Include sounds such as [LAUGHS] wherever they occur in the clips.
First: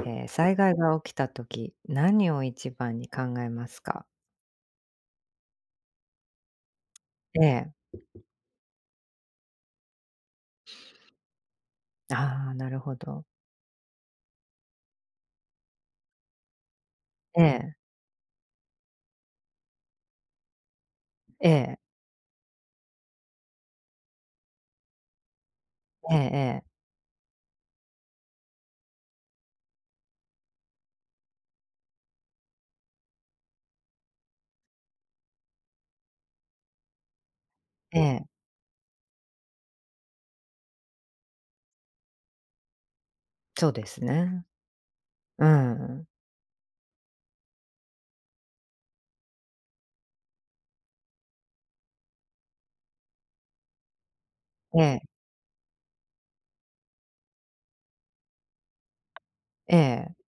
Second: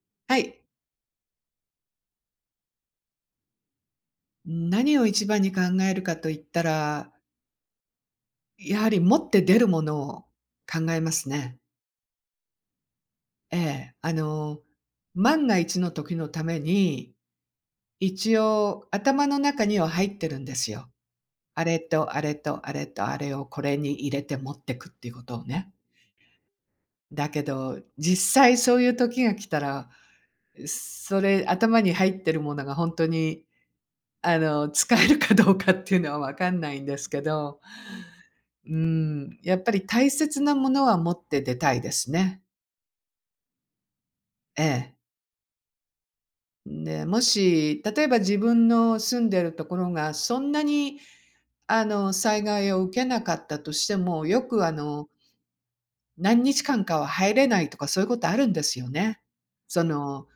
は災い。害が起きた時、何を一番に考えますか？何を一番に考えるかと言ったら、ええ。やはり持って出るものを考えますね。ああ、なるほど。ええ。万が一の時のために、ええ、一応頭の中には入ってるんですよ。えあれえ、とあれとあれとあれをこれに入れて持ってくっていうことをね。ええだけど、実際そういう時が来たら、それ頭に入ってるものが本当に、使えるかどうかっていうのはわかんないんですけど。ええ、ええ、うん、やっぱり大切なものは持って出たいですね。そうですね。ええ。うん。で、もし、例えば自分の住んでるところがそんなに、災害を受けなかったとしても、よくええ、何日間かは入れないとか、そういうことあるんですよね。えそえ、の、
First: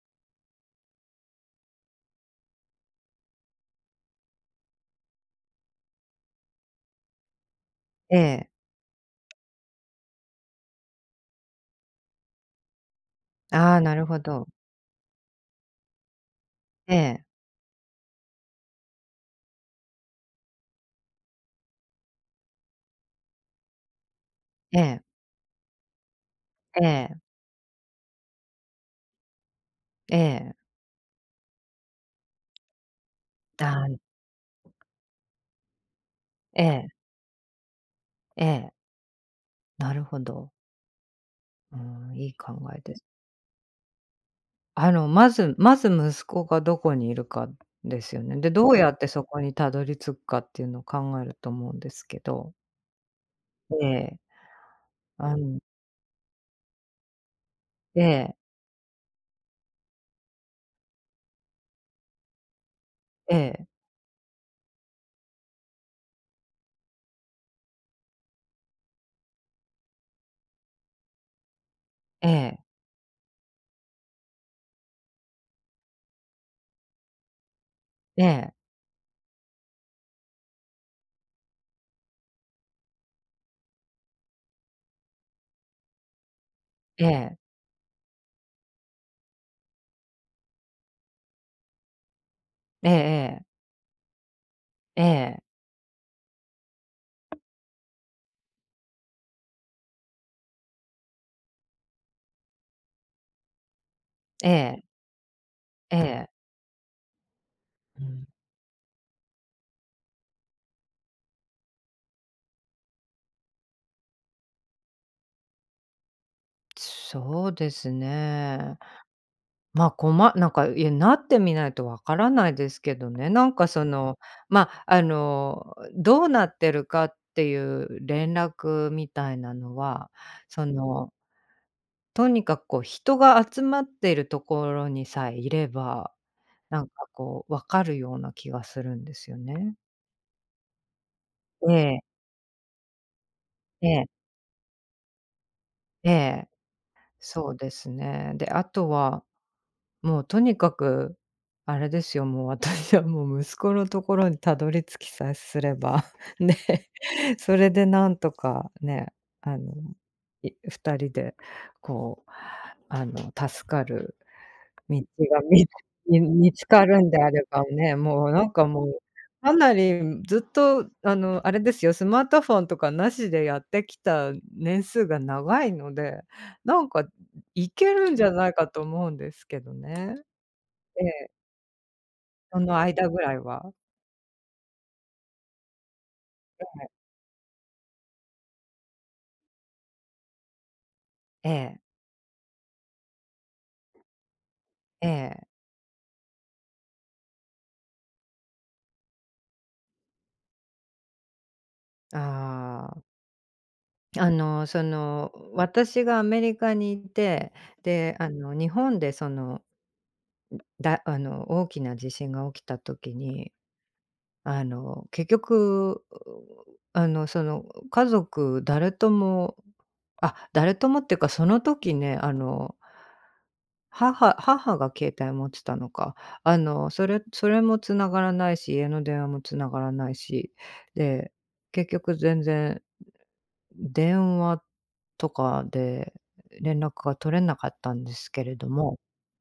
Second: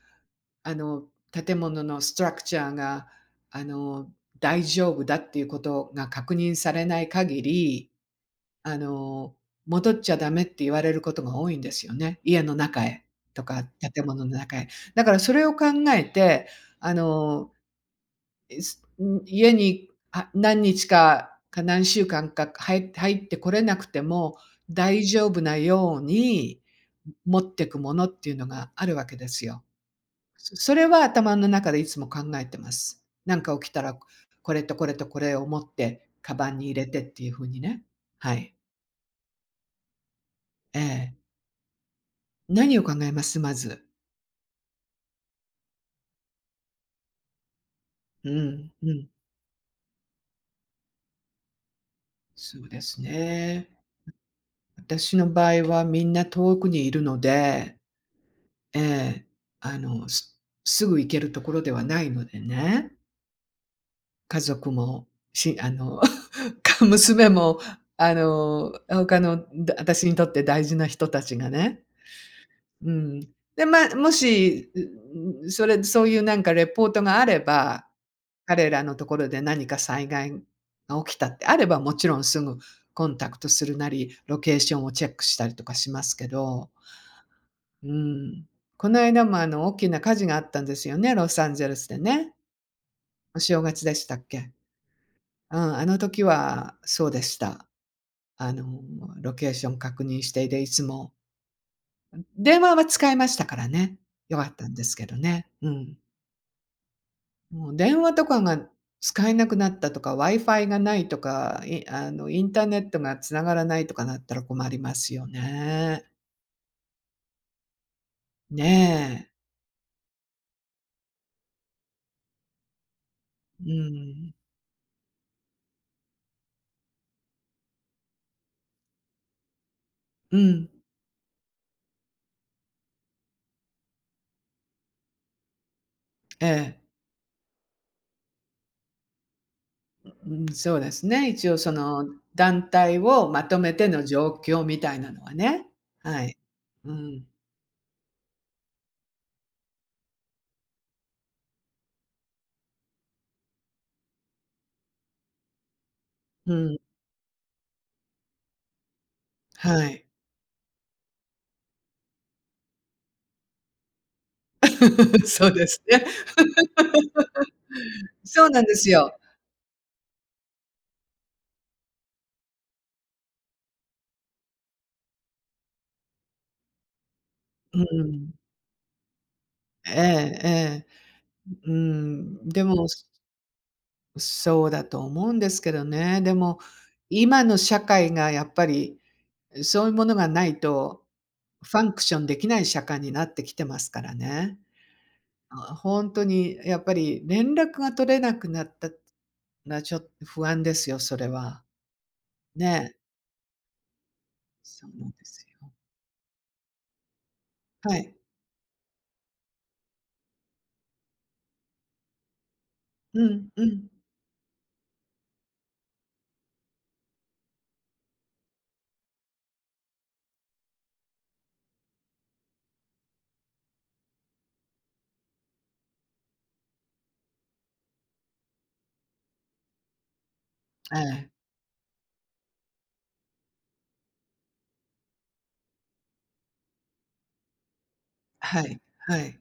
あの、建物のストラクチャーが、あの、大丈夫だっていうことが確認されない限りええ。あの、戻っちゃダメって言われることが多いんですよね。家の中へとか、ああ、なる建ほ物のど。中へ。だからそれを考えて、あええ、の、いすん、家に、何日か、何週間か入ってこれなくてもええ、大丈夫なように、ええ、持ってくものっていうのがあるわけですよ。ええ。それは頭の中でいつも考えてます。なんかあ起きたーら、これとこれとこれを持って、カバンえに入れえ、てっていう風にね。はえい。え、なるほど。ええ。うん、いい考何えを考です。えます？まず。まず息子がどこにいるかですようね。で、どん、うやうってん。そこにたどり着くかっていうのを考えると思うんですけど。そうですね。ええ、私のあ場の合はみんな遠くにいるので、ええ、ええ、あの、すすぐ行けるところではないのでね。ええ、家族も、しあの、[LAUGHS] 娘も、あの、他の、だ私にとって大事な人たちがね。ええ、うん。で、まあ、もし、そういうなんかレポートがあれば、ええ、彼らのところで何か災害が起きたってあれば、もちろんすぐコンタクトするなり、ロケーションをチェックしたりとかしますけど、ええ、うん。この間もあの大きな火事があったんですよね、ロサンゼルスでね。おええ正月でしたっけ？ええ、ええ、うん、あの時はそうでした。あの、ロケーション確認して、で、いつも電話は使えましたからね、良かえったんでえ、すけどね。うん。ええ。もう電う話とん、かが使えなくなったとか、Wi-Fi がないとか、いあの、インターネットが繋がらないとかなったら困りますよね。そうですねね。え。ま、あこまなんか、いや、なってみないとわからないですけどね。なんかうん。ま、あどうなってるかっていう連絡みたいなのは、うそん。の、とにかくこう人が集まっているところにさえいれば、ええ。なんかこうわかるような気がするんですよね。うん、そうですね。一応そええ、の団体をまとめてえのえ、状況みたいなのはね。えはい。え。うん。そうですね。で、あとは、もうとにかく、あれですよ、もう私はもう息子のところにたどり着きさえすれば、[LAUGHS] うね、ん。それでなんとかね、あの、はい。い人でこう、あの、助かる道 [LAUGHS] がそうでみすね。み見つかるんであればね、もうなそうんなんかでもすう、よ。かなりずっとあの、あれですよ、スマートフォンとかなしでやってきた年数が長いので、なんかいうけるんじゃん。ないかと思うんですけどえね。えええ。ええ、うん、そでのも間ぐらいは。そうだと思うんですけどね。でも、今の社会がやっぱり、そういうものがないと、えフえ、ァンクションできない社会になってきてますからね。ええ、ほんとにやっぱり連絡が取れなくなったら、ちょっと不安ですよ、それは。あね。あ、そそうなんでの、すよ。私がアメリカにいて、はい。で、あの、日本でだあの、大きな地震が起きた時うんにうん。結局、あの、その、家族誰とも誰ともっていうか、その時ね、あの母が携帯持ってたのか。あの、それも繋がらないし、家の電話も繋がらないし、えで、え。結局全然電話とかで連絡が取れなかったんですけれはどい、も、はい。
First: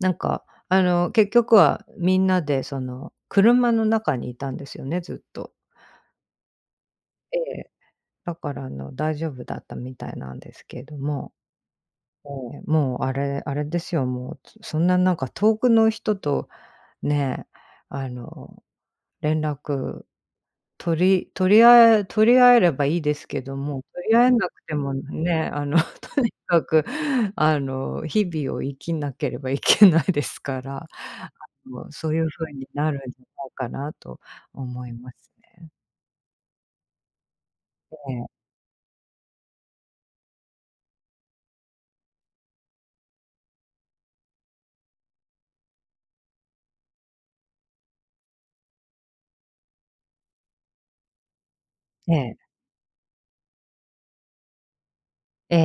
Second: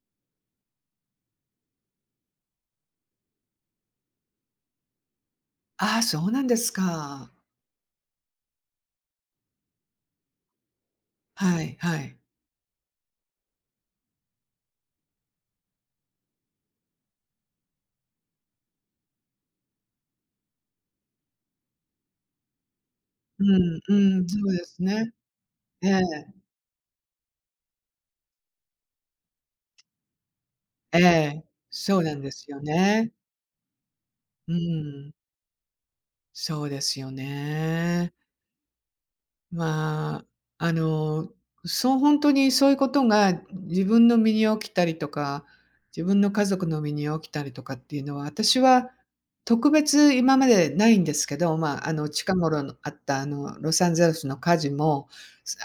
なんか、結局はみんなで、その、車の中にいたんですよね、ずっと。ああ、そうなんですか。ええ、だからあの、大丈夫だったみたいなんですけれども、はいはい。ええ、もうあれですよ、もう、そんななんか遠くの人とね、あの、連絡取り合えればいいですけうどんも、取りう合ん、えそなうくでてすもね。ね、ええ。[LAUGHS]、とにかくあの、日々を生きなければいけないですから、えあえ、の、そうそなうんいでうす風よになるね。んじゃないかなとう思いまん、すね。そうですよね。まあ、そう本当にそういうことが自分の身に起きたりとか、自分の家族の身に起きたりとかっていうのは、私は特別今までないんですけど、まあ、あの、近え頃のあったあの、ロサンゼルスの火事も、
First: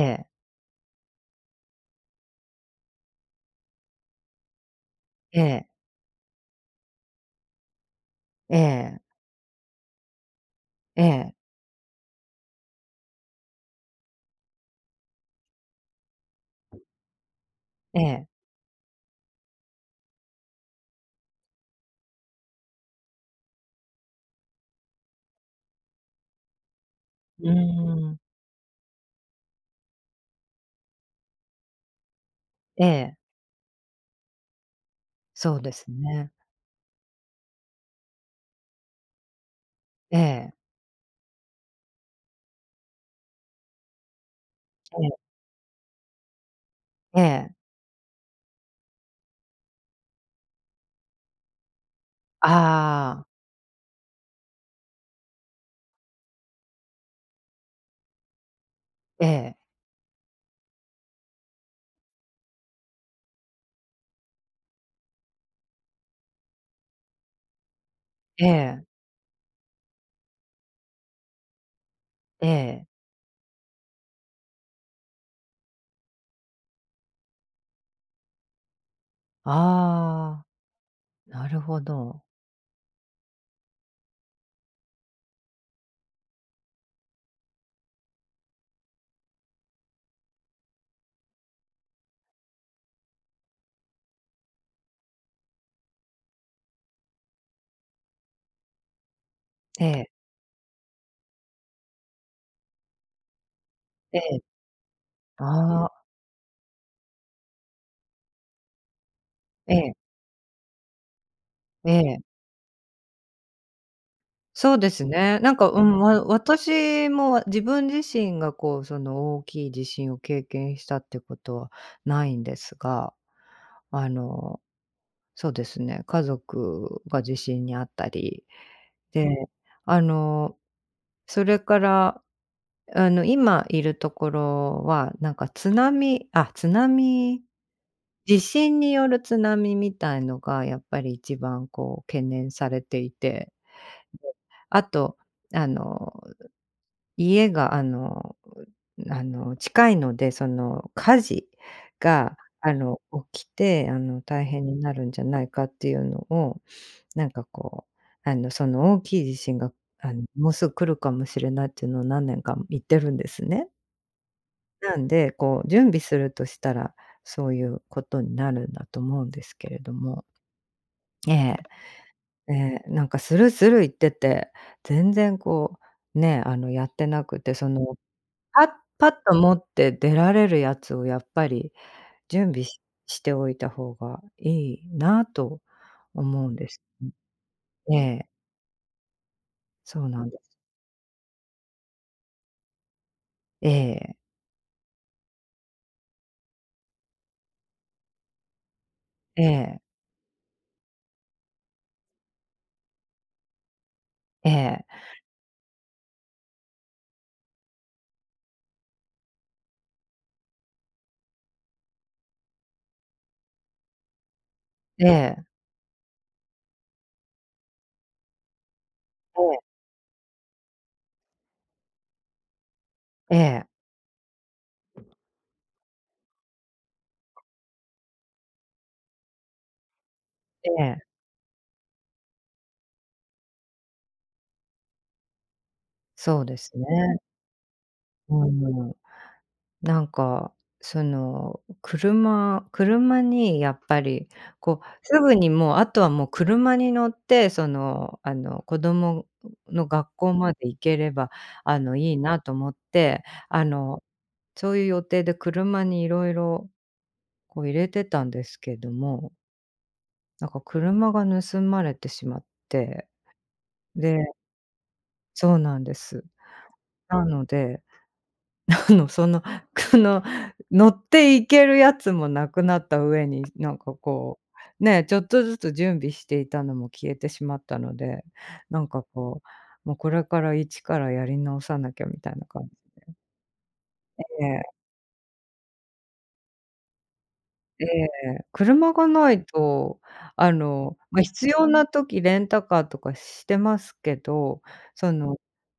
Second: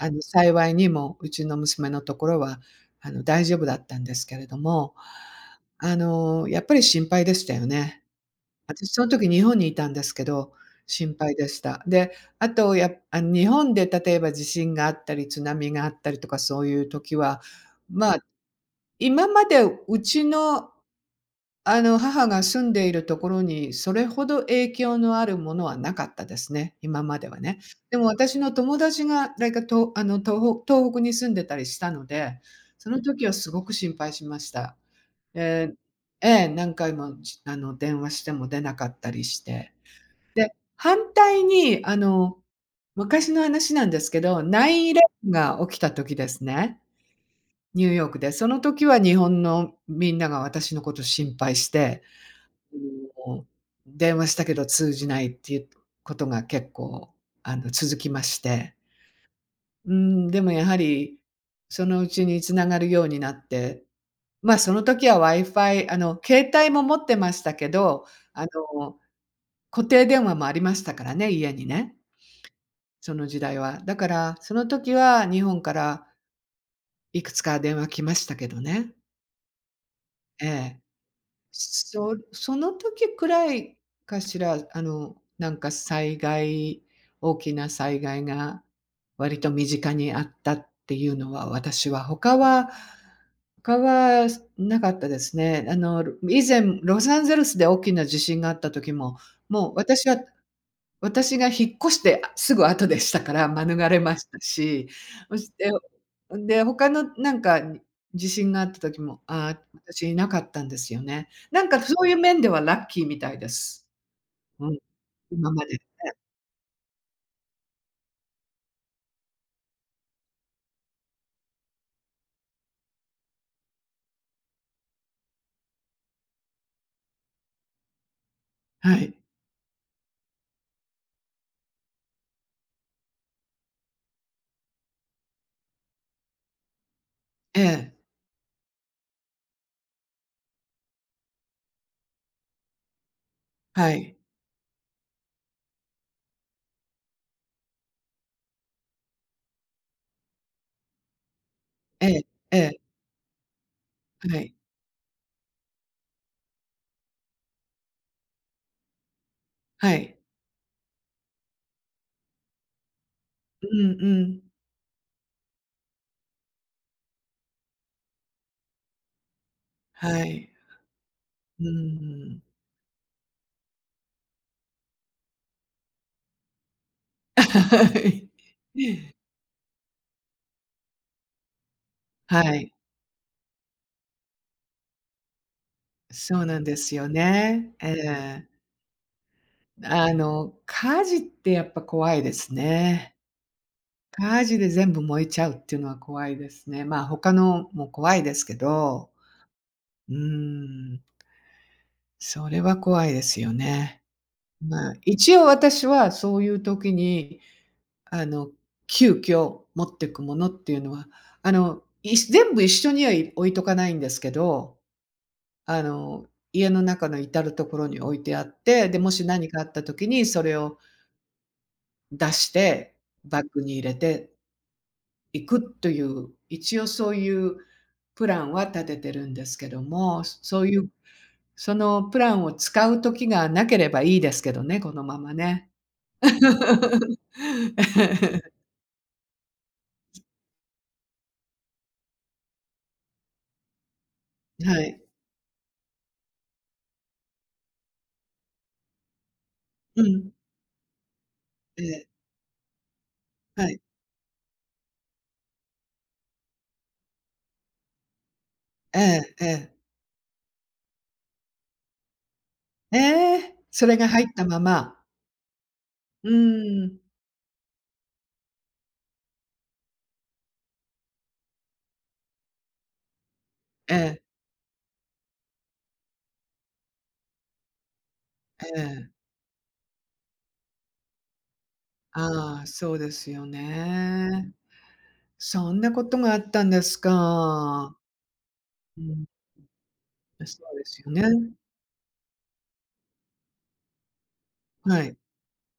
幸いにもうちの娘のところは、大丈夫だったんですけれども、ええ。やっぱり心配でしたよね。ええ。私えそのえ。時日本にいたんですけど、え心配え。でした。で、あとやあの、日本で例えば地震があったり津波があったりとかそういう時は、えまあ、え。今までうちの、母が住んでいるところにそれほど影響のあるものはなかったですね、今まではうーね。でもん。私の友達がなんかとあの、東北に住んでたりしたので、えそのえ、時はすごく心配しました。そうえですええね。え、何回も、じあの、電話しても出なかったりして。ええ、反対に、昔の話なんですけど、9 1ンイレえブンが起きた時ですね、え、ええ。ニューヨークで。その時は日本のみんなが私のこと心配して、ああ、あの電話したけど通じないっていうことが結構、続きまして。ええ、うーん、でもやはり、そのうちに繋がるようになって、まあ、その時は Wi-Fi、携帯も持ってましたけど、あええ、の、固定電話もありましたからね、家にね。ええ。その時代は。だから、その時は日本からいくつか電話来ましたけどね。あえあ、え。なるほそど。その時くらいかしら、なんか大きな災害が割と身近にあったっていうのは、私は他は他はなかったですね。以前ロサンゼルスで大きな地震があった時も、もうえ私え、は私が引っ越してすぐ後でしたから、免れまえしたえ、し、そして、ああ、で、他のなんか地震があった時も、ああ、ええ、私いなかったんですよね。なんかえそういうえ。面ではラッキーみたいです。うそん、うですね。今なんまか、で。うん、私も自分自身がこう、その大きい地震を経験したってことはないんですが、あの、そうですね、家族が地震にあったり、はい。で、あのそれから、あの、今いるところは、なんか津波ええ、地震による津波みたいのがやっぱり一番こう懸念されていて、はい。あと、あの家があの、近いので、その、火事ええ、が、えあえ、の、起きて、あの、は大い、変になるんじゃないかっていうのを、なんかこう、あの、その大きい地震が、はあい。の、もうすぐ来るかもしれないっていうのを何年か言ってるんですうね。んうん。なんで、こう、準備するとしたら、そういうことになるんだと思うんですけれどはも。い。ええ、うん。ええ、なんかスルスル言ってて、全然こう、ね、あの、やってなく [LAUGHS] て、そはのい。パッパッと持って出られるやつをやっぱりは準備い、ししておいた方がいいなとそう思うんなんでです。すよね。えええ、え。そうなんです。火事ってやっぱ怖いですね。ええ、火事で全部燃えちゃうっていうのは怖いですね。まあ、他のも怖いですけど、ええ、うーん、それは怖いですよね。えまあ、え、一応私はそういう時に、あの、急遽持ってくものっていうのは、全部一緒には置いとかないんですけど、ええ、ええ、あの、家の中の至るところに置いてあって、で、もし何かあった時にそれを出して、えバッグえ、に入れて行くという、一応そういうプランは立ててるんですけども、そうえいう、え、そのプランを使う時がなければいいですけどね、このままね。そうですね。う [LAUGHS] ん。なんか、その、車にやっぱり、はこう、い。すぐにもう、あとはもう車に乗って、その、あの、子供のう学ん。校まで行ければ、あえの、え、いいなと思って、あはい。の、そういう予定で車にいろいろこう入れてたんですけどえも、えええ。なんか車が盗まれてしまっえて、え、それがで入ったまま。そうなんです。うーん。なのであの、その、[LAUGHS] くの乗っていけるやつもなくなった上に、なんえかえ、こう、ね、ちょっとずつ準備していたのも消えてしまったので、えなんかえ。こう、もうこれから一からやり直さなきゃみたいなああ、感じそうですよね。で、そんなことがあったんですえか。え、車うがん、ないと、あそうでの、すよま、必ね。要な時レンタカーとかしてますけど、はそい。の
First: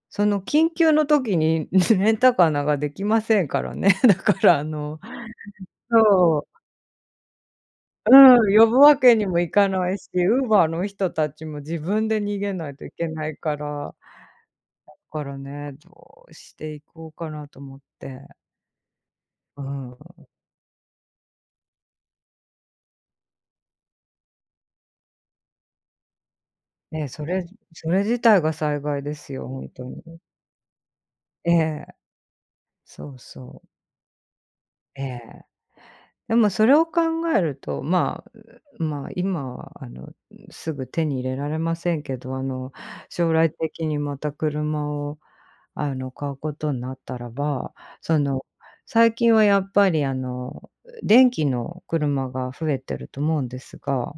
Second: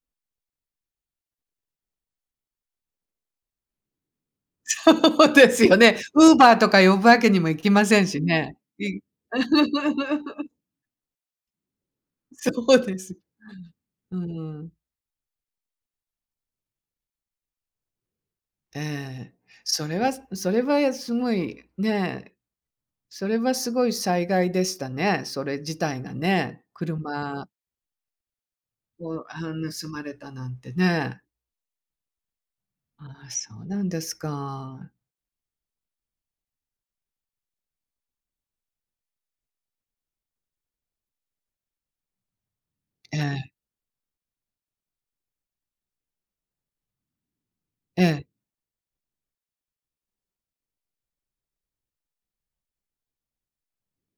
その緊急の時に [LAUGHS] レンタカーなんかできませんからね。[LAUGHS] だからあ [LAUGHS] のそうですよね。ウーそバう。ーとか呼ぶわけにもいきませんしうね。ん、呼ぶわけにもいか [LAUGHS] ないし、Uber の人たちも自分で逃そげないとういでけす。ないから、うん。からね、どうしていこうかなと思って。ええ。うそん。れはそれはすごい、ね、それはすごい災害でしたね、それ自体がね。ね、車それ自体が災害でを、すよ、ほんと盗に。まれたなんてね。ええ、そうああ、そそうう。なんですか。ええ。でもそれを考えると、まあ、うまあ、今はあの、すぐ手に入れられませんけど、あの、え将え、来的にまた車をあの、買うことになったらば、えそえ。の、最近はやっぱりあの、電気の車が増えてると思うんですが、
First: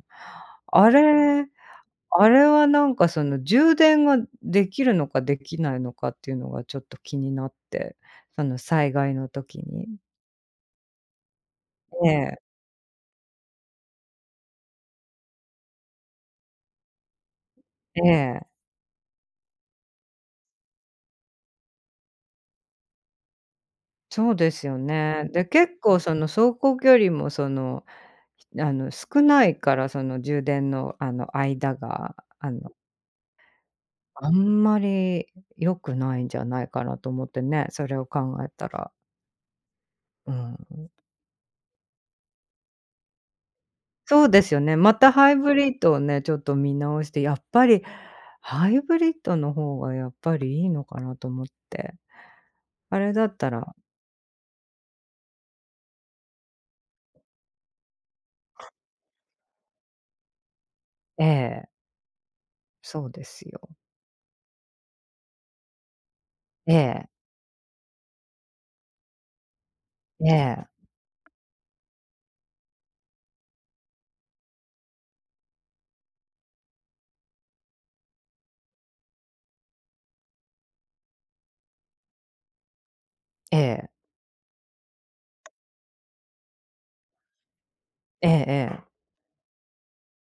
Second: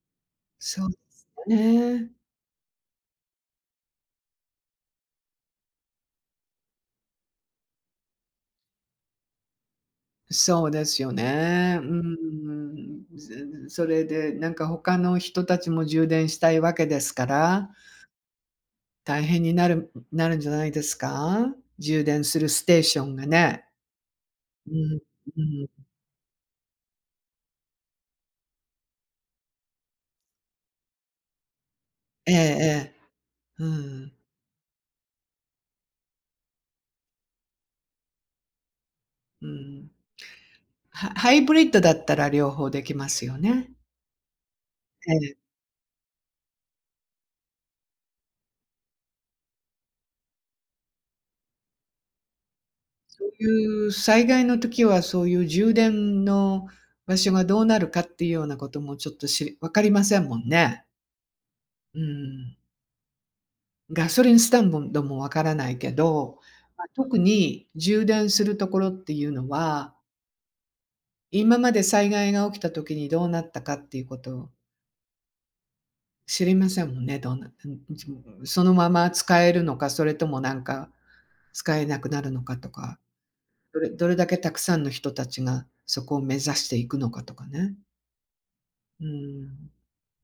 そあうですれね。あれはなんかその充電ができるのかできないのかっていうのがちょっと気になって、その災害の時に。そうですよね。うええ、ん。ずそれでなんか他の人たちも充電したいわけですから、ええ。大変になるんじゃないですか？充電するステーションがね。そうですうよん、ね。うで、結ん。構その走行距離もその、あの、少ないから、その充電の、あの、間が、ええあの、ええ。うん、あんまり良くないんじゃないかなと思ってね、それを考えたら。うん。うん。ハイブリッドだったら両方できますよね。そうですよね。またえハイえ、ブリッドをね、ちょっと見直して、やっぱりハイブリッドの方がやっぱりいいのかなと思って。あれだそうったいらう災害の時はそういう充電の場所がどうなるかっていうようなこともちょっと分かりませんもんね。ええ、うん。そうですよ。ガソリンスタンボンドもわからないけど、えま、え、特に充電するところっていうのは、ええ、今まで災害が起きた時にどうなったかっていうことを知りませんもんね、どうなうん、[UNINTELLIGIBLE] そのまま使えるのか、それともなんか使えなくなるのかとか、ええ、どれだけたくさんの人たちがそこを目指していくのかとかね。ええ、うーん。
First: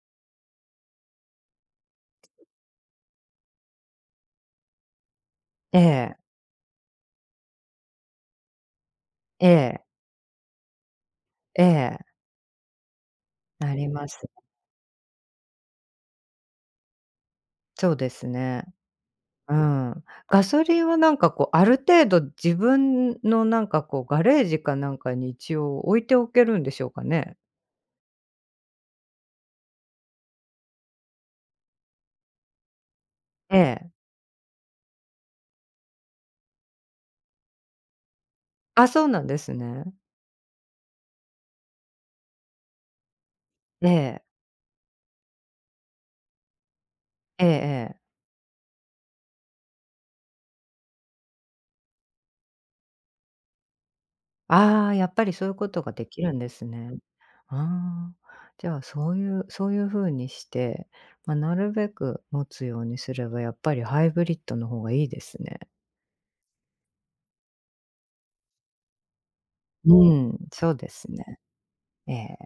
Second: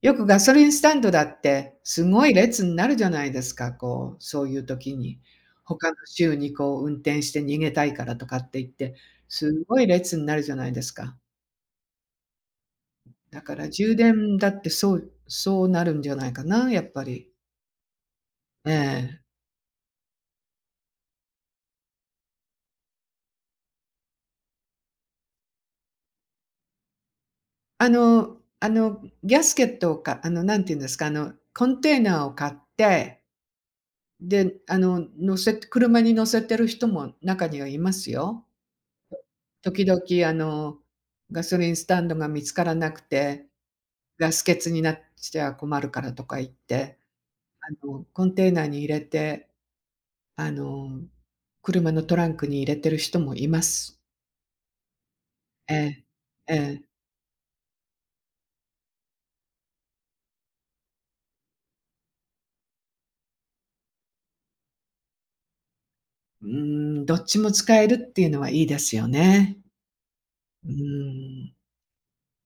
よくガソリンスタンドだって、すごい列になるじゃないですか、こう、そういう時に。え他のえ、州にこう運転して逃げたいからとかって言って、ええ、すえごいえ。列になるじゃないですか。ええ、だからなり充ます。電だってそうなるんじゃないかな、やっぱり。そうですね。ええ。うん。ガソリンはなんかこう、ある程度自分のなんかこう、ガレージかなんかに一応置いておけるんでしょうかね？ギャスケットをなんて言うんですか、コンテーナーを買って、ええ。で、車に乗せてる人も中にはいますよ。あ、そうなんです時ね。々あの、ガソリンスタンドが見つからなくて、ええ。ガス欠になっちゃ困るからとか言って、ええええ。コンテナーに入れて、あの、車のトランクに入れてる人もいます。ああ、やっぱりそういうこえとがえ、できるんでえすえ。ね。ああ、じゃあ、そういう風にして、ま、なるべく持つようにすれば、やっぱりハイブリッドの方がいいですね。うーん、どっちも使えるっていうのはいいですよね。うん、うそうですね。ーん。ええ、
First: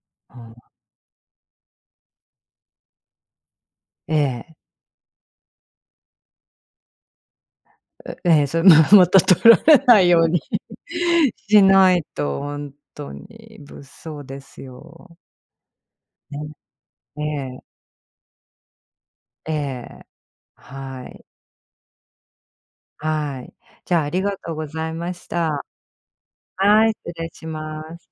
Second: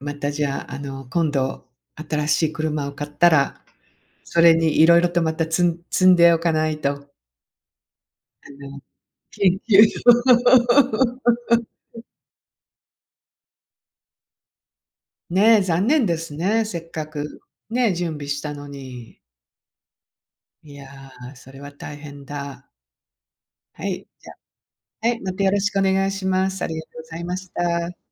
またうじん。ゃあ、今度新しい車を買ったら、えそれえ。に色々とまた積んでおかないと、うええ、あそれ、の、また取ら緊れない急ように [LAUGHS] しないと、ほんとに物騒ですよ。ね、残念ですね、ね、せっかえく、え、ね、準備したのに。ええ。いや、はい、それは大変だ。はい。はじゃあ、い、ありじゃがとうございはまい、しまたよろた。しくお願いします。ありがはい、とうご失ざい礼まししまた。す。